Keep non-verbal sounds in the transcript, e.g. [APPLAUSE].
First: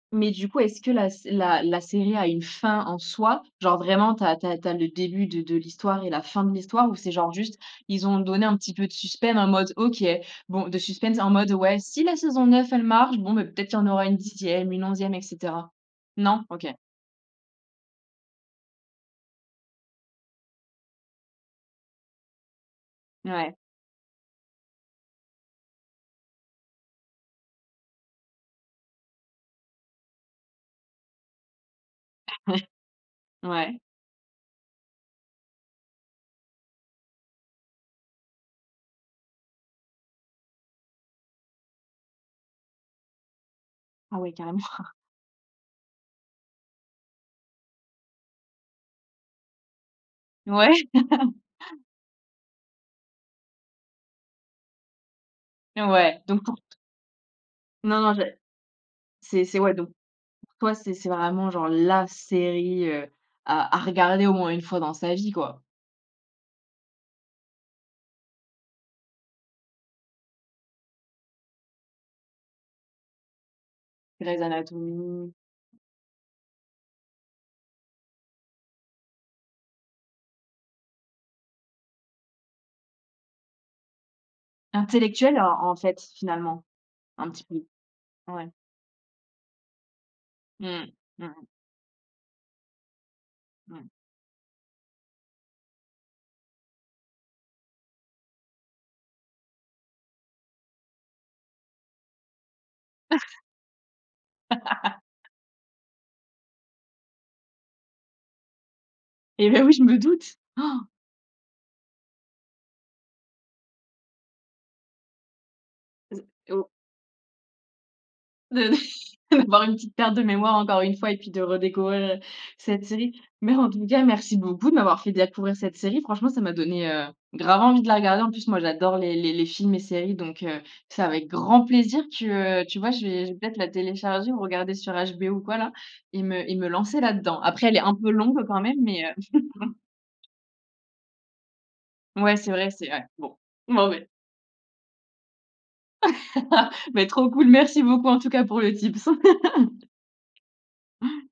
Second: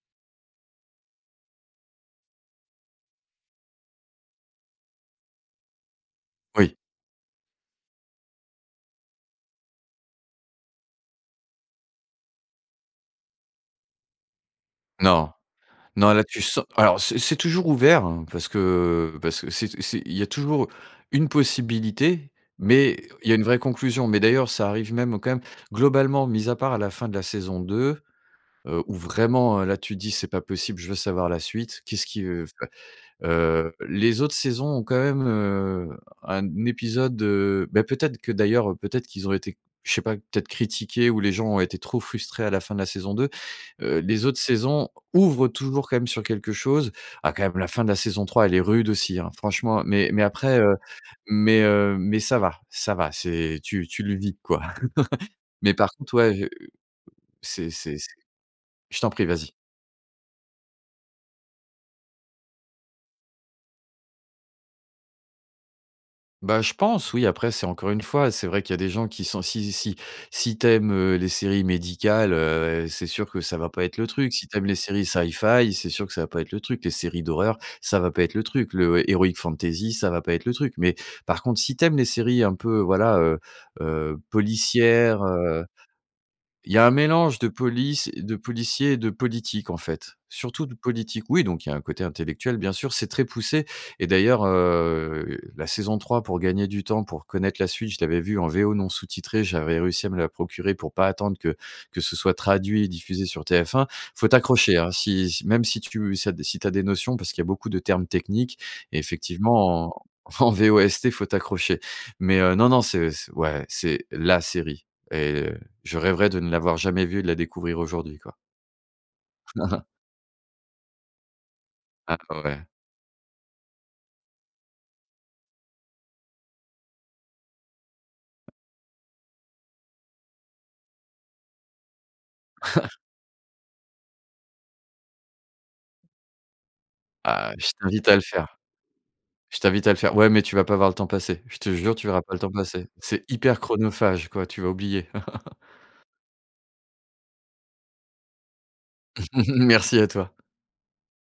Mais du coup, est-ce que la sé la la série a une fin en soi? Genre vraiment tu as tu as tu as le début de de l'histoire et la fin de Oui. l'histoire? Ou c'est genre juste, ils ont donné un petit peu de suspense en mode: «OK bon,» de suspense en mode: «Ouais, si la saison 9 elle marche, bon, beh, peut-être il y aura une 10e, une 11e et Non. cetera». Non, là, tu Non? so OK. alors c'est c'est toujours ouvert hein parce que parce que c'est t c'est il y a toujours une possibilité, mais il y a une Ouais. vraie conclusion. Mais d'ailleurs, ça arrive même au quand même globalement, mise à part à la fin de la saison 2, heu, où vraiment, heu, là tu dis: «C'est pas possible, je veux savoir la suite, qu'est-ce qui veut f». [CHUCKLES] Heu, Ouais. les autres saisons ont quand même, heu, un épisode, heu beh peut-être que d'ailleurs peut-être qu'ils ont été je sais pas, peut-être critiqués ou les gens ont été trop frustrés à la fin de la saison 2. Heu, Ah les oui, autres carrément! saisons [CHUCKLES] ouvrent toujours quand même sur quelque chose. Ah, quand même, la fin de la saison 3, elle est rude aussi, hein? Franchement. Mais mais après, Ouais heu [LAUGHS] mais, heu mais ça va ça va c'est tu tu le vis quoi. [CHUCKLES] Mais par contre, Ouais ouais, donc heu pour t c'est c'est Non, non c'est j'ai je t'en prie, c'est vas-y. c'est, ouais donc pour toi, c'est c'est vraiment genre la série, heu, à à regarder au moins une fois dans sa vie quoi! Bah, je pense oui. Après, c'est encore une fois, c'est vrai qu'il y a des gens qui sont si si si tu aimes, heu, les séries médicales, heu, c'est sûr que ça va pas être le truc. Grey's Si tu aimes les séries Anatomy. Sci-Fi, c'est sûr que ça va pas être le truc. Les séries d'horreur, ça va pas être le truc. Le heroic fantasy, ça va pas être le truc. Mais, par contre, si tu aimes les séries un peu, voilà, heu heu, policières, Intellectuelles heu. en en fait, finalement. Il y a un Un mélange petit de peu. police de Ouais. policiers et de politique, en fait, surtout de Mmh, politique. mmh Oui, mh. donc il y a un côté intellectuel, bien sûr, c'est très poussé. Mmh. Et d'ailleurs, heu, la saison 3, pour gagner du temps, pour connaître la suite, je l'avais vu en VO non sous titré, j'avais réussi à me la procurer pour pas attendre que que ce soit traduit et diffusé [CHUCKLES] sur TF1. Faut t'accrocher hein? [LAUGHS] Si si, même si tu ça, si tu as des notions, parce qu'il y a beaucoup de termes techniques. Et Eh beh oui, je effectivement me en doute. en Han! VOST, faut t'accrocher. Mais, heu, non non, c'est ouais c'est la série et je Z rêverais de ne et au l'avoir jamais vu, et de la découvrir aujourd'hui quoi. De de d'avoir une [CHUCKLES] petite perte de mémoire encore une fois et puis de redécouvrir, Ah heu, ouais. cette série. Mais en tout cas merci beaucoup de m'avoir fait découvrir cette série. Franchement ça m'a donné, heu, grave envie de la regarder. En plus, moi j'adore les les les films et séries donc, heu, c'est avec grand plaisir que, heu, tu vois [CHUCKLES] je vais je vais peut-être la télécharger, ou regarder sur HBO ou quoi là, et me et me lancer là-dedans. Ah! Je Après, elle est un t'invite peu à le longue faire. quand même mais, heu. Je [CHUCKLES] t'invite à le faire. Ouais, mais tu vas pas voir le temps passer. Je te jure, tu verras pas Ouais le temps c'est vrai c'est passer. vrai. C'est Bon hyper ben beh chronophage quoi, tu vas oublier. [LAUGHS] [LAUGHS] Mais trop cool, merci beaucoup en tout cas pour le tips. [CHUCKLES] [LAUGHS] Merci à toi! Han!